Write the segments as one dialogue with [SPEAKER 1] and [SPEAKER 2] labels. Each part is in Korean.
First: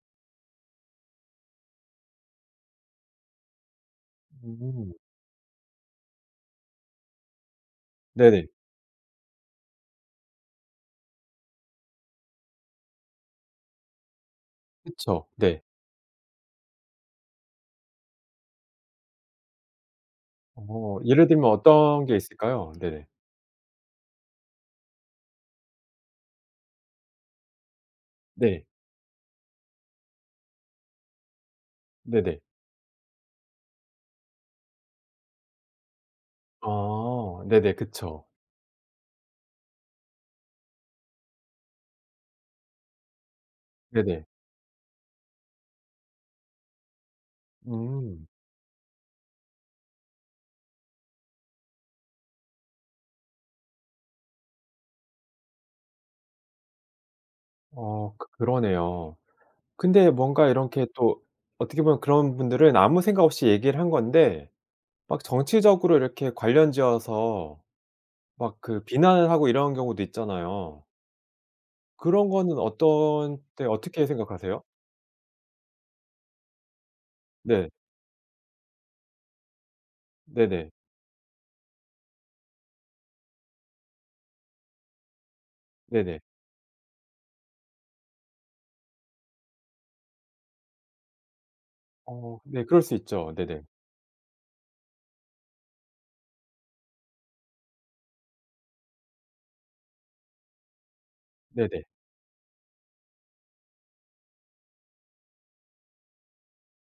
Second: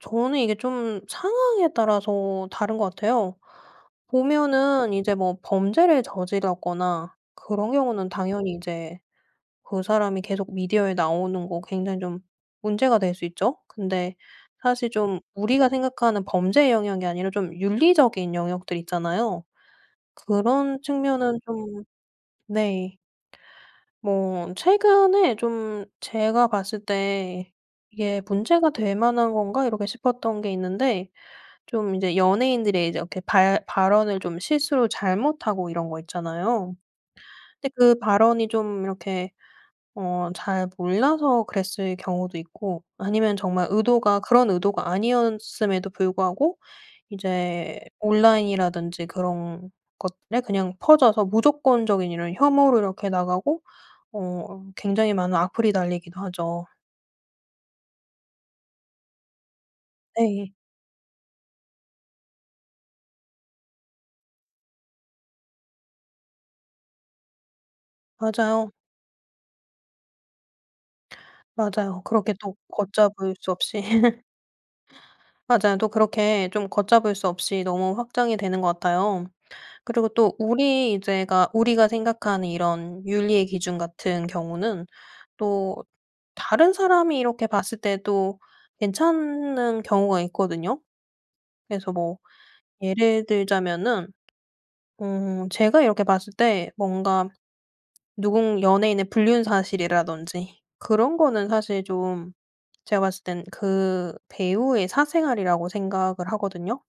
[SPEAKER 1] 저는 이게 좀 상황에 따라서 다른 것 같아요. 보면은
[SPEAKER 2] 음.
[SPEAKER 1] 이제 뭐 범죄를 저질렀거나 그런 경우는
[SPEAKER 2] 네네.
[SPEAKER 1] 당연히 이제 그 사람이 계속 미디어에 나오는 거 굉장히 좀 문제가 될 수 있죠. 근데 사실 좀
[SPEAKER 2] 그쵸. 네.
[SPEAKER 1] 우리가 생각하는 범죄의 영역이 아니라 좀 윤리적인 영역들이 있잖아요. 그런
[SPEAKER 2] 어. 예를
[SPEAKER 1] 측면은
[SPEAKER 2] 들면
[SPEAKER 1] 좀
[SPEAKER 2] 어떤 게 있을까요?
[SPEAKER 1] 네.
[SPEAKER 2] 네.
[SPEAKER 1] 뭐 최근에 좀 제가 봤을 때 '이게
[SPEAKER 2] 네.
[SPEAKER 1] 문제가 될 만한 건가?' 이렇게 싶었던 게 있는데 좀 이제
[SPEAKER 2] 네네.
[SPEAKER 1] 연예인들의 이제 이렇게 발 발언을 좀 실수로 잘못하고 이런 거 있잖아요.
[SPEAKER 2] 아.
[SPEAKER 1] 근데
[SPEAKER 2] 네네.
[SPEAKER 1] 그
[SPEAKER 2] 그쵸.
[SPEAKER 1] 발언이 좀 이렇게 어 잘 몰라서 그랬을 경우도 있고 아니면 정말 의도가
[SPEAKER 2] 네네.
[SPEAKER 1] 그런 의도가 아니었음에도 불구하고 이제
[SPEAKER 2] 음.
[SPEAKER 1] 온라인이라든지 그런 것들에 그냥 퍼져서 무조건적인 이런 혐오로 이렇게 나가고 어 굉장히 많은 악플이 달리기도 하죠.
[SPEAKER 2] 어. 크 그러네요. 근데 뭔가
[SPEAKER 1] 네.
[SPEAKER 2] 이렇게 또 어떻게 보면 그런 분들은 아무 생각 없이 얘기를 한 건데 막 정치적으로 이렇게 관련지어서 막
[SPEAKER 1] 맞아요.
[SPEAKER 2] 그 비난을 하고 이런 경우도 있잖아요.
[SPEAKER 1] 맞아요.
[SPEAKER 2] 그런
[SPEAKER 1] 그렇게 또
[SPEAKER 2] 거는
[SPEAKER 1] 걷잡을
[SPEAKER 2] 어떤
[SPEAKER 1] 수
[SPEAKER 2] 때
[SPEAKER 1] 없이
[SPEAKER 2] 어떻게 생각하세요?
[SPEAKER 1] 맞아요. 또 그렇게 좀 걷잡을 수 없이
[SPEAKER 2] 네.
[SPEAKER 1] 너무 확장이 되는 것 같아요. 그리고 또
[SPEAKER 2] 네네.
[SPEAKER 1] 우리 제가 우리가 생각하는 이런 윤리의 기준 같은 경우는 또
[SPEAKER 2] 네네.
[SPEAKER 1] 다른 사람이 이렇게 봤을 때도 괜찮은 경우가 있거든요. 그래서 뭐
[SPEAKER 2] 어. 네. 그럴 수
[SPEAKER 1] 예를
[SPEAKER 2] 있죠. 네네.
[SPEAKER 1] 들자면은 어 제가 이렇게 봤을 때 뭔가 누군 연예인의 불륜 사실이라든지 그런 거는
[SPEAKER 2] 네네.
[SPEAKER 1] 사실 좀 제가 봤을 땐 그 배우의 사생활이라고 생각을 하거든요.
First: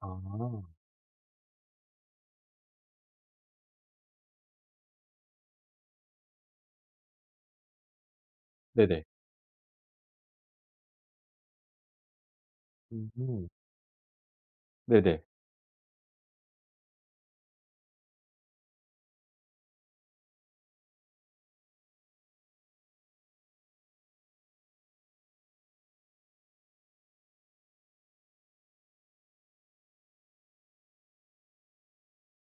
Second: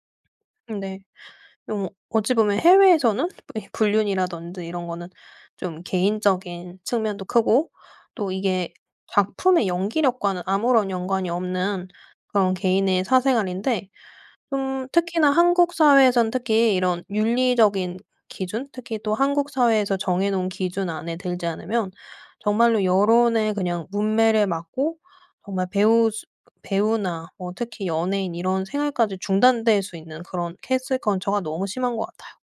[SPEAKER 2] 아.
[SPEAKER 1] 근데 좀 어찌 보면 해외에서는 이 불륜이라든지 이런 거는 좀 개인적인 측면도 크고 또 이게
[SPEAKER 2] 네네.
[SPEAKER 1] 작품의 연기력과는 아무런 연관이 없는 그런 개인의
[SPEAKER 2] 음.
[SPEAKER 1] 사생활인데 음
[SPEAKER 2] 네네.
[SPEAKER 1] 특히나 한국 사회에선 특히 이런 윤리적인 기준 특히 또 한국 사회에서 정해 놓은 기준 안에 들지 않으면 정말로 여론의 그냥 뭇매를 맞고 정말 배우 수 배우나 뭐 특히 연예인 이런 생활까지 중단될 수 있는 그런 캔슬 컬처가 너무 심한 것 같아요.